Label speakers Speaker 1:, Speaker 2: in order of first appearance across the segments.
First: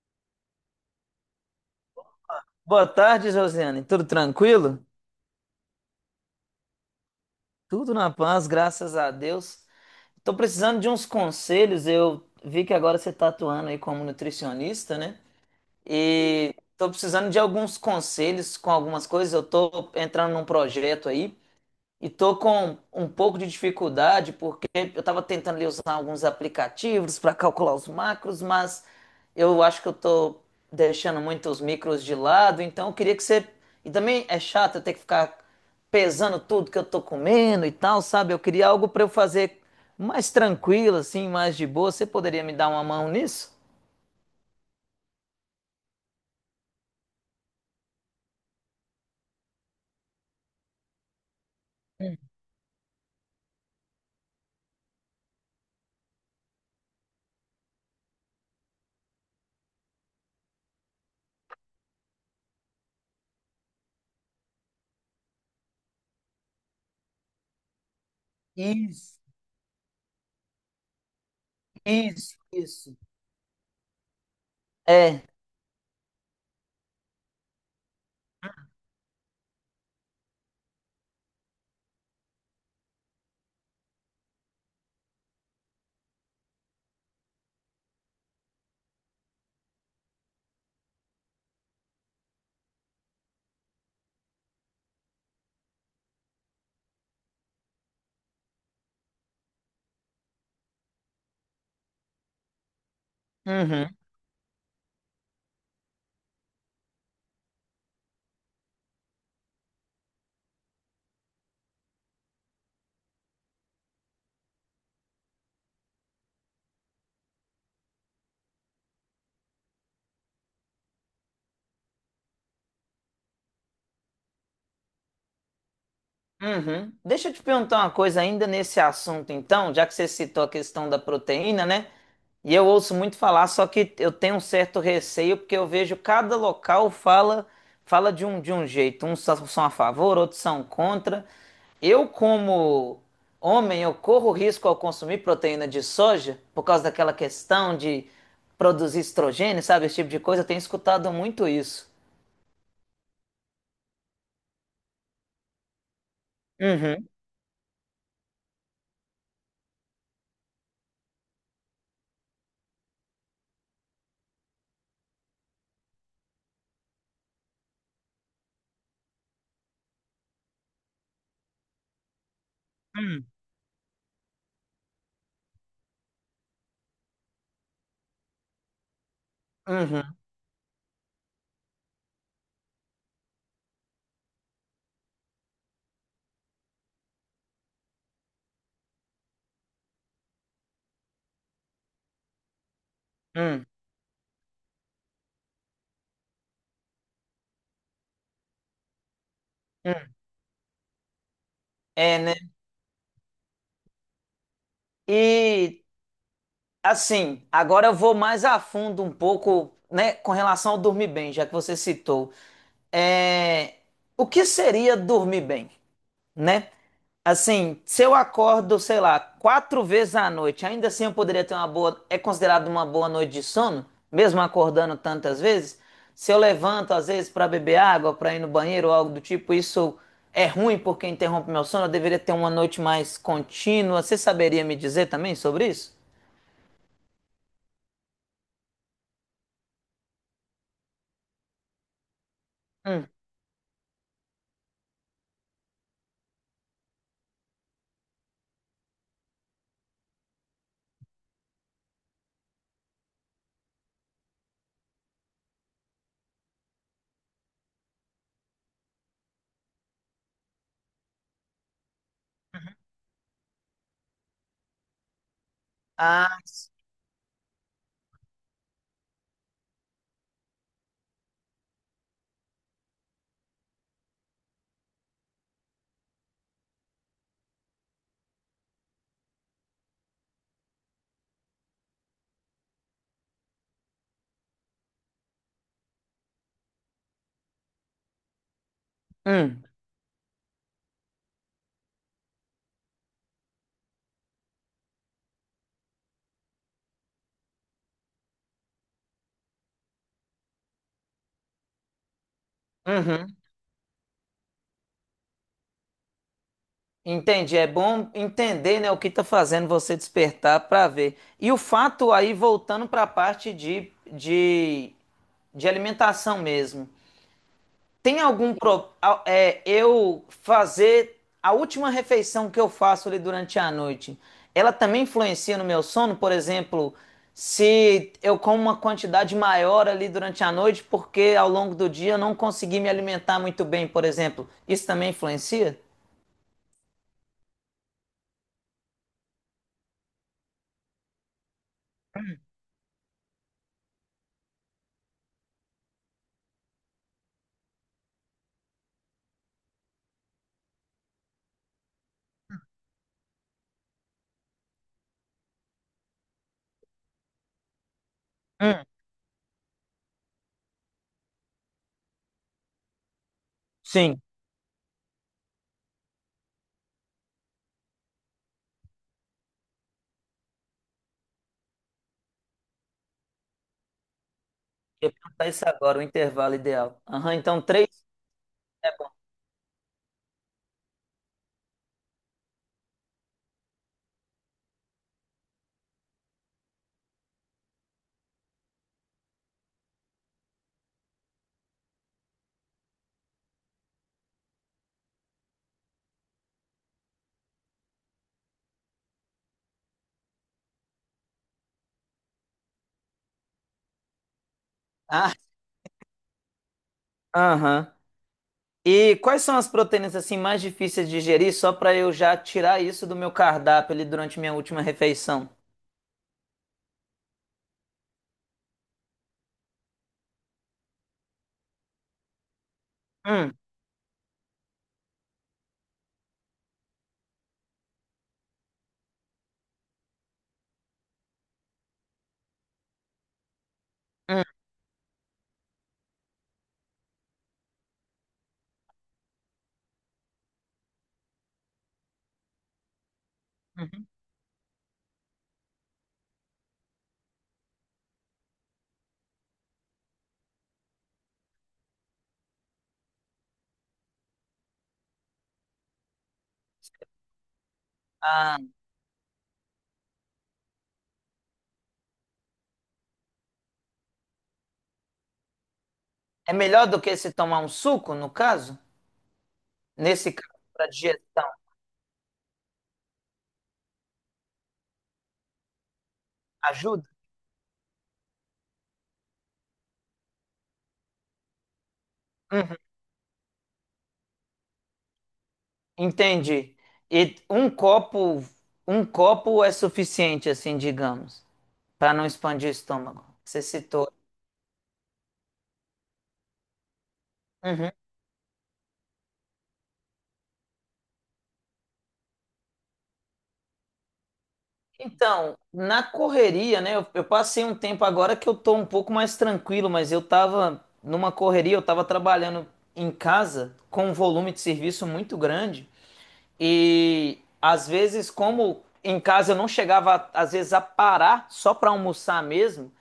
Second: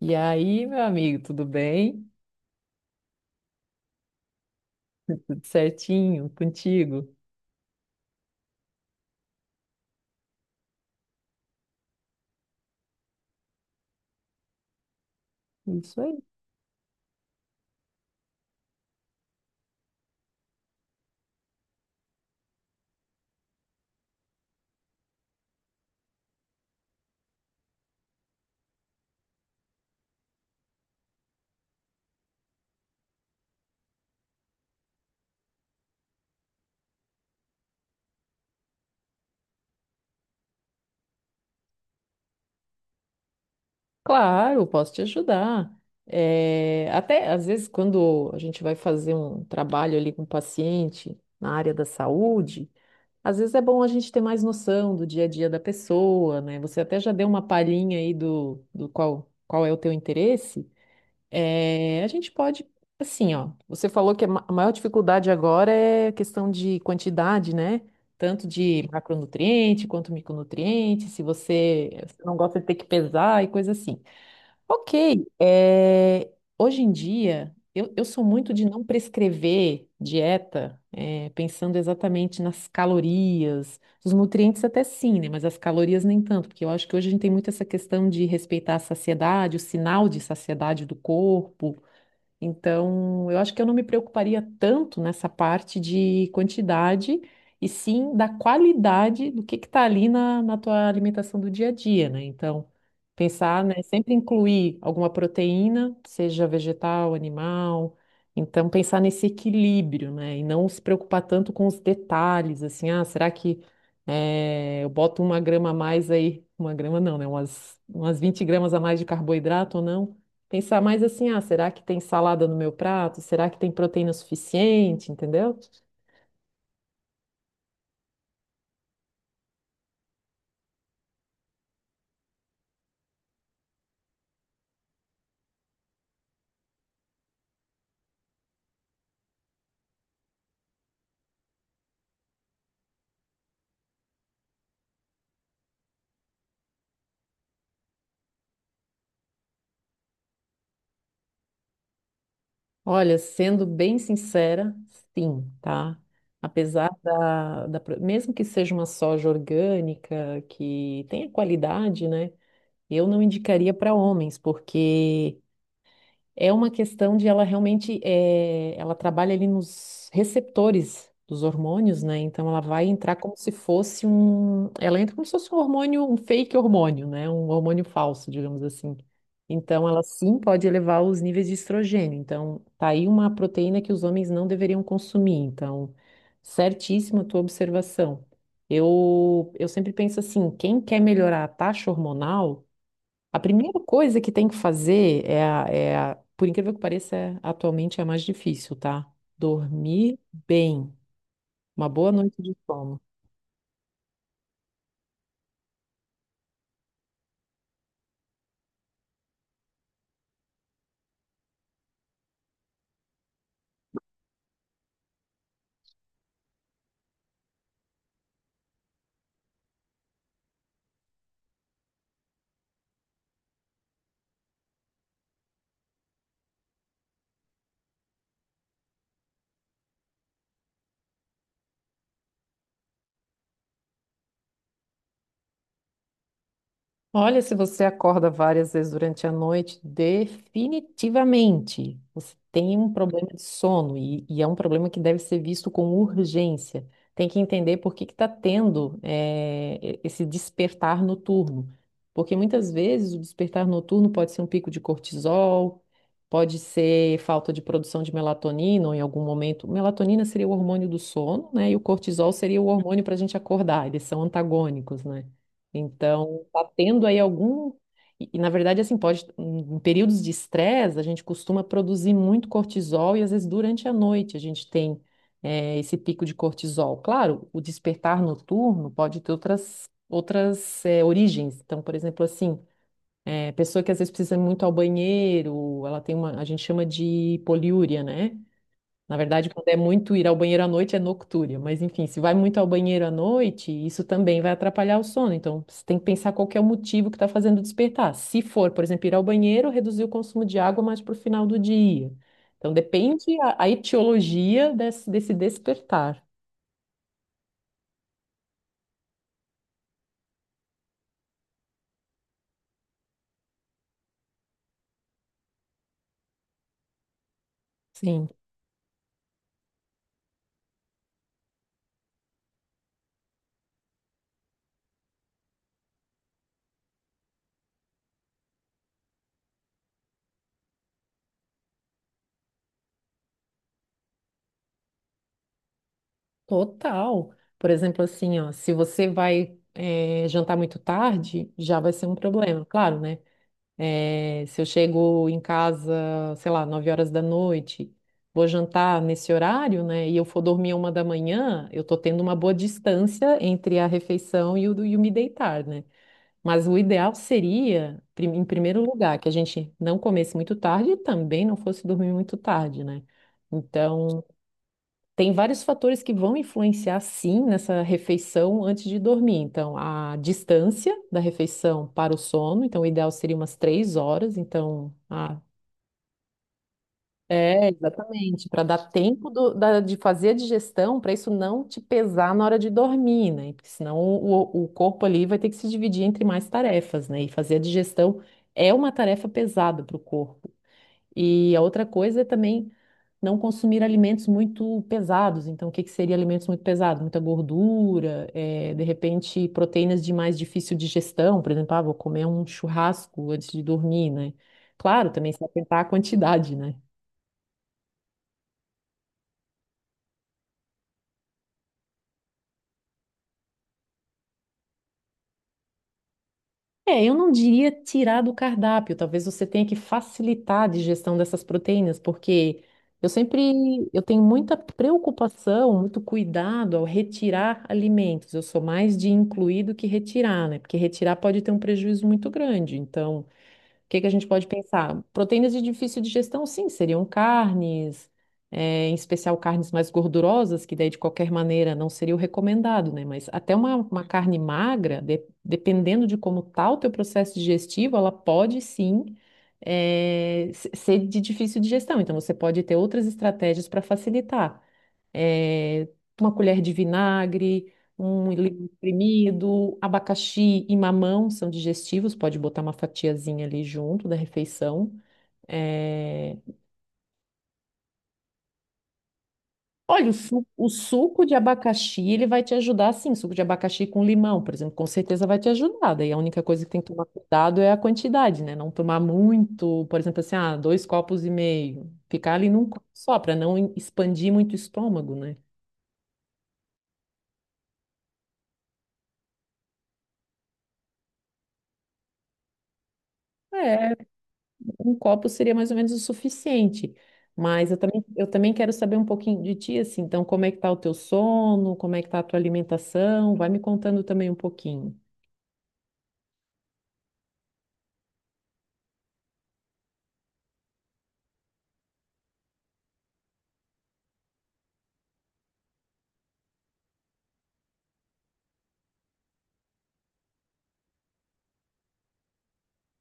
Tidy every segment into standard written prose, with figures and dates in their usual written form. Speaker 1: E aí, meu amigo, tudo bem?
Speaker 2: Boa tarde, Josiane. Tudo tranquilo?
Speaker 1: Tudo certinho contigo?
Speaker 2: Tudo na paz, graças a Deus. Estou precisando de uns conselhos. Eu vi que agora você está atuando aí como nutricionista, né?
Speaker 1: Isso aí.
Speaker 2: E estou precisando de alguns conselhos com algumas coisas. Eu estou entrando num projeto aí e tô com um pouco de dificuldade porque eu estava tentando ali usar alguns aplicativos para calcular os macros, mas eu acho que eu tô deixando muito os micros de lado, então eu queria que você. E também é chato eu ter que ficar pesando tudo que eu tô comendo e tal, sabe? Eu queria algo para eu fazer mais tranquilo, assim, mais de boa. Você poderia me dar uma mão nisso?
Speaker 1: Claro, posso te ajudar. É, até às vezes, quando a gente vai fazer um trabalho ali com o paciente na área da saúde, às vezes é bom a gente ter mais noção do dia a dia da pessoa, né? Você até já deu uma palhinha aí do qual é o teu interesse. É, a gente pode, assim, ó. Você falou que a maior dificuldade agora é a questão de quantidade, né? Tanto de
Speaker 2: Isso,
Speaker 1: macronutriente quanto micronutriente. Se você não
Speaker 2: isso,
Speaker 1: gosta de ter que
Speaker 2: isso.
Speaker 1: pesar e coisa assim.
Speaker 2: É.
Speaker 1: Ok, é, hoje em dia eu sou muito de não prescrever dieta, é, pensando exatamente nas calorias, os nutrientes até sim, né? Mas as calorias nem tanto, porque eu acho que hoje a gente tem muito essa questão de respeitar a saciedade, o sinal de saciedade do corpo. Então, eu acho que eu não me preocuparia tanto nessa parte de quantidade, e sim da qualidade do que está ali na tua alimentação do dia a dia, né? Então, pensar, né,
Speaker 2: Uhum.
Speaker 1: sempre incluir alguma proteína, seja vegetal, animal. Então, pensar nesse equilíbrio, né? E não se preocupar tanto com os detalhes, assim, ah, será que eu boto uma grama a mais aí? Uma grama não, né? Umas 20 gramas a mais de carboidrato ou não? Pensar mais assim, ah, será que tem salada no meu prato? Será que tem proteína suficiente? Entendeu?
Speaker 2: Uhum. Deixa eu te perguntar uma coisa ainda nesse assunto, então, já que você citou a questão da proteína, né? E eu ouço muito falar, só que eu tenho um certo receio, porque eu vejo cada local fala de um jeito. Uns só- são a favor, outros são contra. Eu, como homem, eu corro risco ao consumir proteína de soja por causa daquela questão de produzir estrogênio, sabe? Esse tipo de coisa. Eu tenho escutado muito isso.
Speaker 1: Olha, sendo bem sincera, sim, tá? Apesar
Speaker 2: Uhum.
Speaker 1: mesmo que seja uma soja orgânica, que tenha qualidade, né? Eu não indicaria para homens, porque é uma questão de ela realmente, ela trabalha ali nos receptores dos hormônios, né? Então ela vai entrar
Speaker 2: Uhum.
Speaker 1: como se fosse um, ela entra como se fosse um hormônio, um fake hormônio, né? Um hormônio falso, digamos assim. Então ela
Speaker 2: Uhum.
Speaker 1: sim pode elevar os níveis de estrogênio. Então tá aí uma proteína que os homens não deveriam consumir. Então, certíssima a tua observação. Eu sempre penso assim, quem quer melhorar a taxa hormonal a primeira coisa que tem que fazer por incrível que pareça, atualmente é a mais difícil, tá?
Speaker 2: Uhum.
Speaker 1: Dormir bem, uma boa
Speaker 2: É, né?
Speaker 1: noite de sono.
Speaker 2: E assim, agora eu vou mais a fundo um pouco, né, com relação ao dormir bem, já que você citou. É, o que seria dormir bem, né? Assim, se eu acordo, sei lá, quatro vezes à noite, ainda assim eu poderia ter uma boa, é considerado uma boa noite de sono, mesmo acordando tantas vezes? Se eu levanto às vezes para beber água, para ir no banheiro ou algo do tipo, isso é ruim porque interrompe meu sono, eu deveria ter uma noite mais contínua. Você saberia me dizer também sobre isso?
Speaker 1: Olha, se você acorda várias vezes durante a noite, definitivamente você tem um
Speaker 2: Hum.
Speaker 1: problema de sono e é um problema que deve ser visto com urgência. Tem que entender por que que está tendo esse despertar noturno. Porque muitas vezes o despertar noturno pode ser um pico de cortisol, pode ser falta de produção de melatonina ou em algum momento. Melatonina seria o hormônio do sono, né? E o cortisol seria o hormônio para a gente acordar, eles são antagônicos, né?
Speaker 2: Ah,
Speaker 1: Então, tá tendo aí algum. E, na verdade, assim, pode. Em períodos de estresse, a gente costuma produzir muito cortisol e às vezes durante a noite a gente tem esse pico de cortisol. Claro, o despertar noturno pode ter outras origens. Então, por exemplo, assim, pessoa que às vezes precisa ir muito ao banheiro, ela tem uma. A gente chama de poliúria, né? Na verdade,
Speaker 2: hum,
Speaker 1: quando é muito ir ao banheiro à noite, é noctúria. Mas, enfim, se vai muito ao banheiro à noite, isso também vai atrapalhar o sono. Então, você tem que pensar qual que é o motivo que está fazendo despertar. Se for, por exemplo, ir ao banheiro, reduzir o consumo de água mais para o final do dia. Então,
Speaker 2: uhum.
Speaker 1: depende a etiologia desse despertar.
Speaker 2: Entendi. É bom entender, né, o que está fazendo você despertar para ver. E o fato aí, voltando para a parte de alimentação mesmo. Tem
Speaker 1: Sim,
Speaker 2: algum pro, a- é, eu fazer a última refeição que eu faço ali durante a noite, ela também influencia no meu sono? Por exemplo, se eu como uma quantidade maior ali durante a noite, porque ao longo do dia eu não consegui me alimentar muito bem, por exemplo, isso também influencia?
Speaker 1: total. Por exemplo, assim, ó, se você vai, jantar muito tarde, já vai ser um problema. Claro, né? É, se eu chego em casa, sei lá, 9 horas da noite, vou jantar nesse horário, né? E eu for dormir uma da manhã, eu tô tendo uma boa distância entre a refeição e e o me deitar, né? Mas o ideal seria, em primeiro lugar, que a gente não comesse muito tarde e também não fosse dormir muito tarde, né?
Speaker 2: Sim.
Speaker 1: Então, tem vários fatores que vão influenciar, sim, nessa refeição antes de dormir. Então, a distância da refeição para o sono. Então, o ideal seria umas 3 horas. Então,
Speaker 2: Eu ia
Speaker 1: ah,
Speaker 2: perguntar isso agora, o intervalo ideal. Aham, então
Speaker 1: é,
Speaker 2: três
Speaker 1: exatamente. Para dar
Speaker 2: é bom.
Speaker 1: tempo de fazer a digestão, para isso não te pesar na hora de dormir, né? Porque senão o corpo ali vai ter que se dividir entre mais tarefas, né? E fazer a digestão é uma tarefa pesada para o corpo. E a outra coisa é também não consumir alimentos muito pesados. Então, o que que seria alimentos muito pesados? Muita gordura, de repente proteínas de mais difícil digestão. Por exemplo, ah, vou comer um churrasco antes de dormir, né? Claro, também
Speaker 2: Ah,
Speaker 1: se atentar à quantidade, né?
Speaker 2: aham. E quais são as proteínas assim mais difíceis de digerir, só para eu já tirar isso do meu cardápio ali durante minha última refeição?
Speaker 1: É, eu não diria tirar do cardápio, talvez você tenha que facilitar a digestão dessas proteínas, porque
Speaker 2: Hum,
Speaker 1: eu tenho muita preocupação, muito cuidado ao retirar alimentos. Eu sou mais de incluir do que retirar, né? Porque retirar pode ter um prejuízo muito grande. Então, o que que a gente
Speaker 2: hum,
Speaker 1: pode pensar? Proteínas de difícil digestão, sim, seriam carnes, em especial carnes mais gordurosas, que daí de qualquer maneira não seria o recomendado, né? Mas até uma
Speaker 2: uhum.
Speaker 1: carne magra, dependendo de como está o teu processo digestivo, ela pode sim, ser de difícil digestão. Então você pode ter outras estratégias para facilitar eh, uma colher de vinagre, um
Speaker 2: Ah,
Speaker 1: limão espremido, abacaxi e mamão são digestivos, pode botar uma fatiazinha ali junto da refeição. Eh,
Speaker 2: é melhor do que se tomar um suco, no caso?
Speaker 1: Olha,
Speaker 2: Nesse caso,
Speaker 1: o
Speaker 2: para
Speaker 1: suco de
Speaker 2: digestão,
Speaker 1: abacaxi, ele vai te ajudar, sim, suco de abacaxi com limão, por exemplo, com certeza vai te ajudar. Daí a única coisa que tem que tomar
Speaker 2: ajuda?
Speaker 1: cuidado é a quantidade, né? Não tomar muito, por exemplo, assim, ah, dois copos e meio. Ficar ali num
Speaker 2: Uhum.
Speaker 1: copo só, para não expandir muito o estômago, né?
Speaker 2: Entendi. E um copo é suficiente, assim, digamos, para não expandir o estômago. Você
Speaker 1: É.
Speaker 2: citou.
Speaker 1: Um copo seria mais ou menos o suficiente. Mas eu
Speaker 2: Uhum.
Speaker 1: também, eu também quero saber um pouquinho de ti, assim. Então, como é que tá o teu sono? Como é que tá a tua alimentação? Vai me contando também um pouquinho.
Speaker 2: Então, na correria, né? Eu passei um tempo agora que eu tô um pouco mais tranquilo, mas eu tava numa correria, eu tava trabalhando em casa com um volume de serviço muito grande e às vezes, como em casa eu não chegava às vezes a parar só para almoçar mesmo,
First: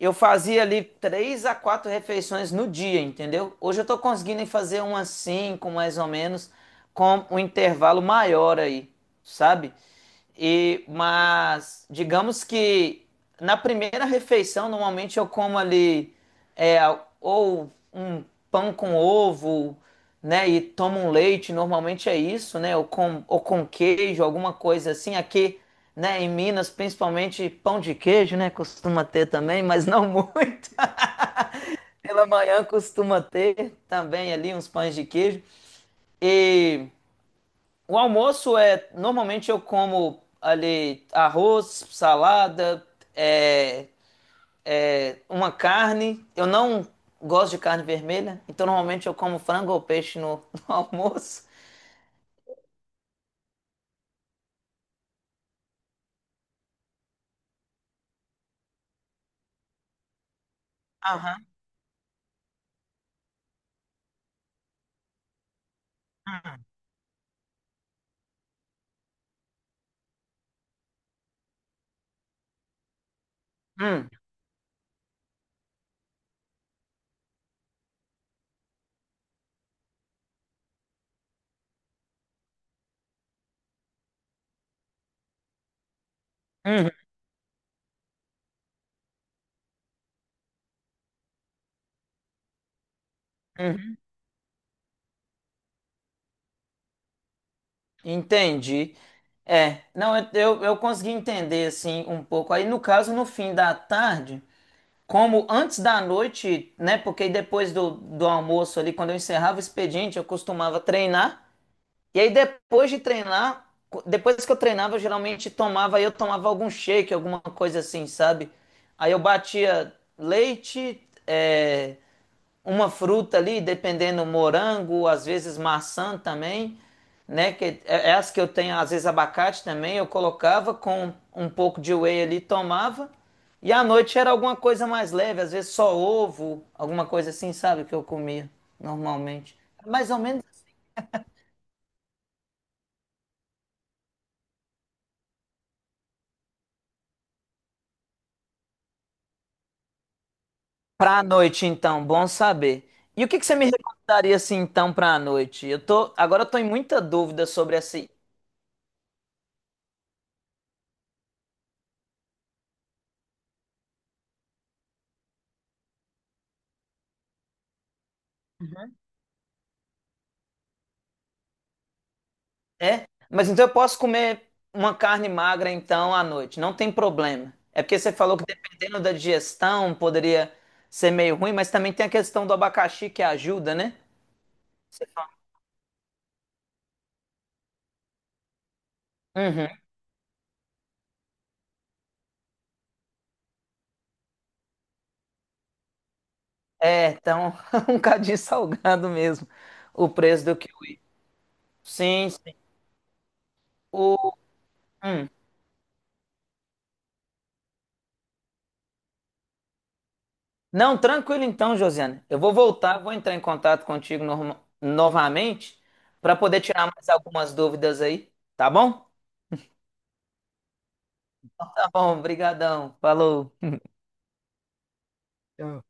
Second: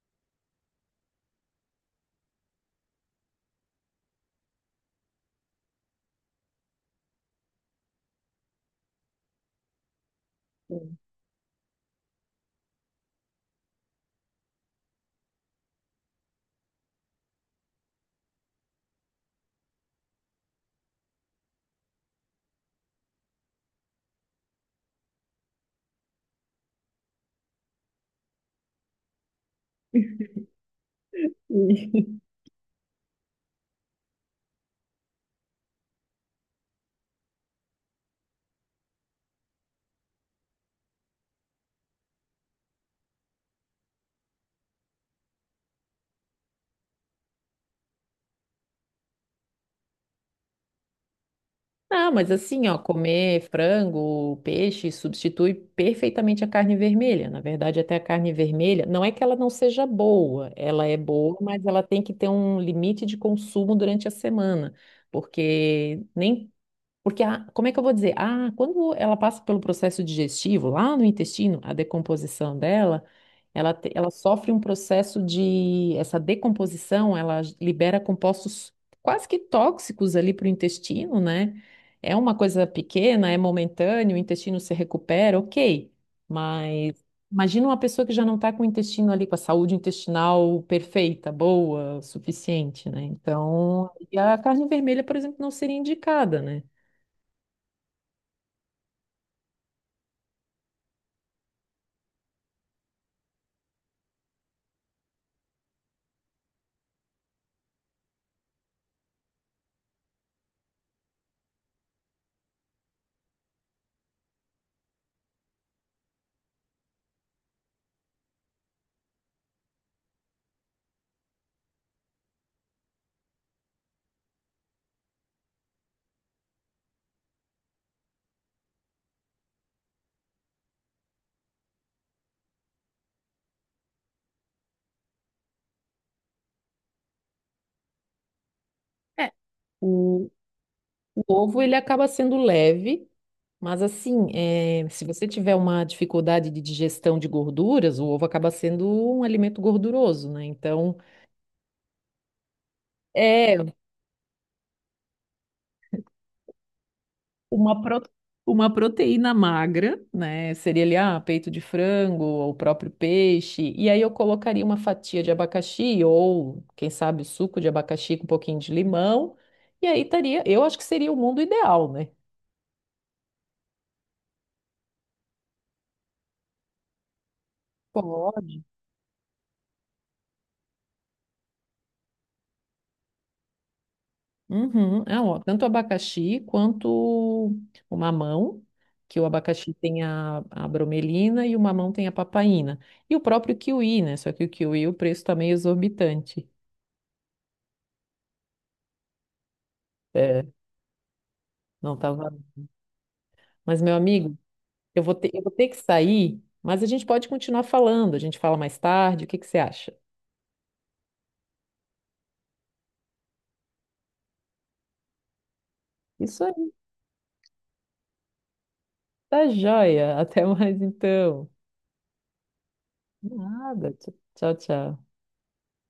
Speaker 2: eu fazia ali três a quatro refeições no dia, entendeu? Hoje eu tô conseguindo fazer umas cinco, mais ou menos, com um intervalo maior aí, sabe? E,
Speaker 1: E-
Speaker 2: mas digamos que na primeira refeição, normalmente eu como ali é, ou um pão com ovo, né? E tomo um leite, normalmente é isso, né? Ou com queijo, alguma coisa assim. Aqui né? Em Minas, principalmente pão de queijo, né? Costuma ter também, mas não muito. Pela manhã costuma ter também ali uns pães de queijo. E o almoço é, normalmente eu como ali arroz, salada, é, é, uma carne. Eu não gosto de carne vermelha, então normalmente eu como frango ou peixe no, no almoço.
Speaker 1: Não, mas assim, ó, comer frango, peixe substitui perfeitamente a carne vermelha. Na verdade, até a carne vermelha, não é que ela não seja boa, ela é boa,
Speaker 2: Aham.
Speaker 1: mas ela tem que ter um limite de consumo durante a semana, porque nem Porque, a, como é que eu vou dizer? Ah, quando ela passa pelo processo digestivo, lá no intestino, a decomposição dela,
Speaker 2: Hum,
Speaker 1: ela sofre um processo de. Essa decomposição, libera compostos quase que tóxicos ali para o intestino, né? É uma coisa pequena, é momentâneo, o intestino se recupera, ok.
Speaker 2: uhum,
Speaker 1: Mas imagina uma pessoa que já não está com o intestino ali, com a saúde intestinal perfeita, boa, suficiente, né? Então,
Speaker 2: uhum.
Speaker 1: e a carne vermelha, por exemplo, não seria indicada, né?
Speaker 2: Entendi. É, não, eu consegui entender assim um pouco. Aí, no caso, no fim da tarde, como antes da noite, né? Porque aí depois do almoço ali, quando eu encerrava o expediente, eu costumava treinar. E aí, depois de treinar, depois que eu treinava, eu geralmente tomava, aí eu tomava algum shake, alguma coisa assim, sabe? Aí eu batia leite, é, uma fruta ali, dependendo, morango, às vezes maçã também, né? Que é as que eu tenho, às vezes abacate também, eu colocava com um pouco de whey ali, tomava. E à noite era alguma coisa mais leve, às vezes só ovo, alguma coisa assim, sabe, que eu comia
Speaker 1: É,
Speaker 2: normalmente. É mais ou
Speaker 1: o,
Speaker 2: menos
Speaker 1: o ovo ele acaba sendo leve, mas assim, é, se você tiver uma dificuldade de digestão de gorduras, o ovo acaba sendo um alimento gorduroso, né? Então,
Speaker 2: para a noite, então, bom saber. E o que que você me
Speaker 1: é
Speaker 2: recomendaria assim então para a noite? Eu tô, em muita dúvida sobre
Speaker 1: uma,
Speaker 2: essa.
Speaker 1: pro- uma proteína magra, né? Seria ali, ah, peito de frango ou o próprio peixe. E aí eu colocaria uma fatia de abacaxi ou, quem sabe, suco de abacaxi com um pouquinho de limão. E aí estaria, eu acho que seria o mundo ideal, né?
Speaker 2: É? Mas então eu posso comer uma carne magra então à noite, não tem problema. É porque você falou que
Speaker 1: Pode.
Speaker 2: dependendo da digestão poderia ser meio ruim, mas também tem a questão do abacaxi que ajuda, né?
Speaker 1: Uhum.
Speaker 2: Você
Speaker 1: Ah,
Speaker 2: fala,
Speaker 1: ó, tanto o abacaxi quanto o mamão, que o
Speaker 2: uhum.
Speaker 1: abacaxi tem a bromelina e o mamão tem a papaina. E o próprio kiwi, né? Só que o kiwi, o preço tá meio exorbitante.
Speaker 2: É, então um cadinho salgado mesmo o preço
Speaker 1: É,
Speaker 2: do kiwi.
Speaker 1: não tá
Speaker 2: Sim,
Speaker 1: valendo.
Speaker 2: sim.
Speaker 1: Mas, meu
Speaker 2: O...
Speaker 1: amigo, eu vou
Speaker 2: hum.
Speaker 1: ter, eu vou ter que sair, mas a gente pode continuar falando. A gente fala mais tarde, o que que você acha?
Speaker 2: Não, tranquilo então, Josiane. Eu vou voltar, vou entrar em contato contigo novamente para
Speaker 1: Isso
Speaker 2: poder
Speaker 1: aí,
Speaker 2: tirar mais algumas dúvidas aí, tá bom?
Speaker 1: tá joia. Até mais então.
Speaker 2: Tá bom, brigadão. Falou.
Speaker 1: Nada. Tchau, tchau.
Speaker 2: Tchau.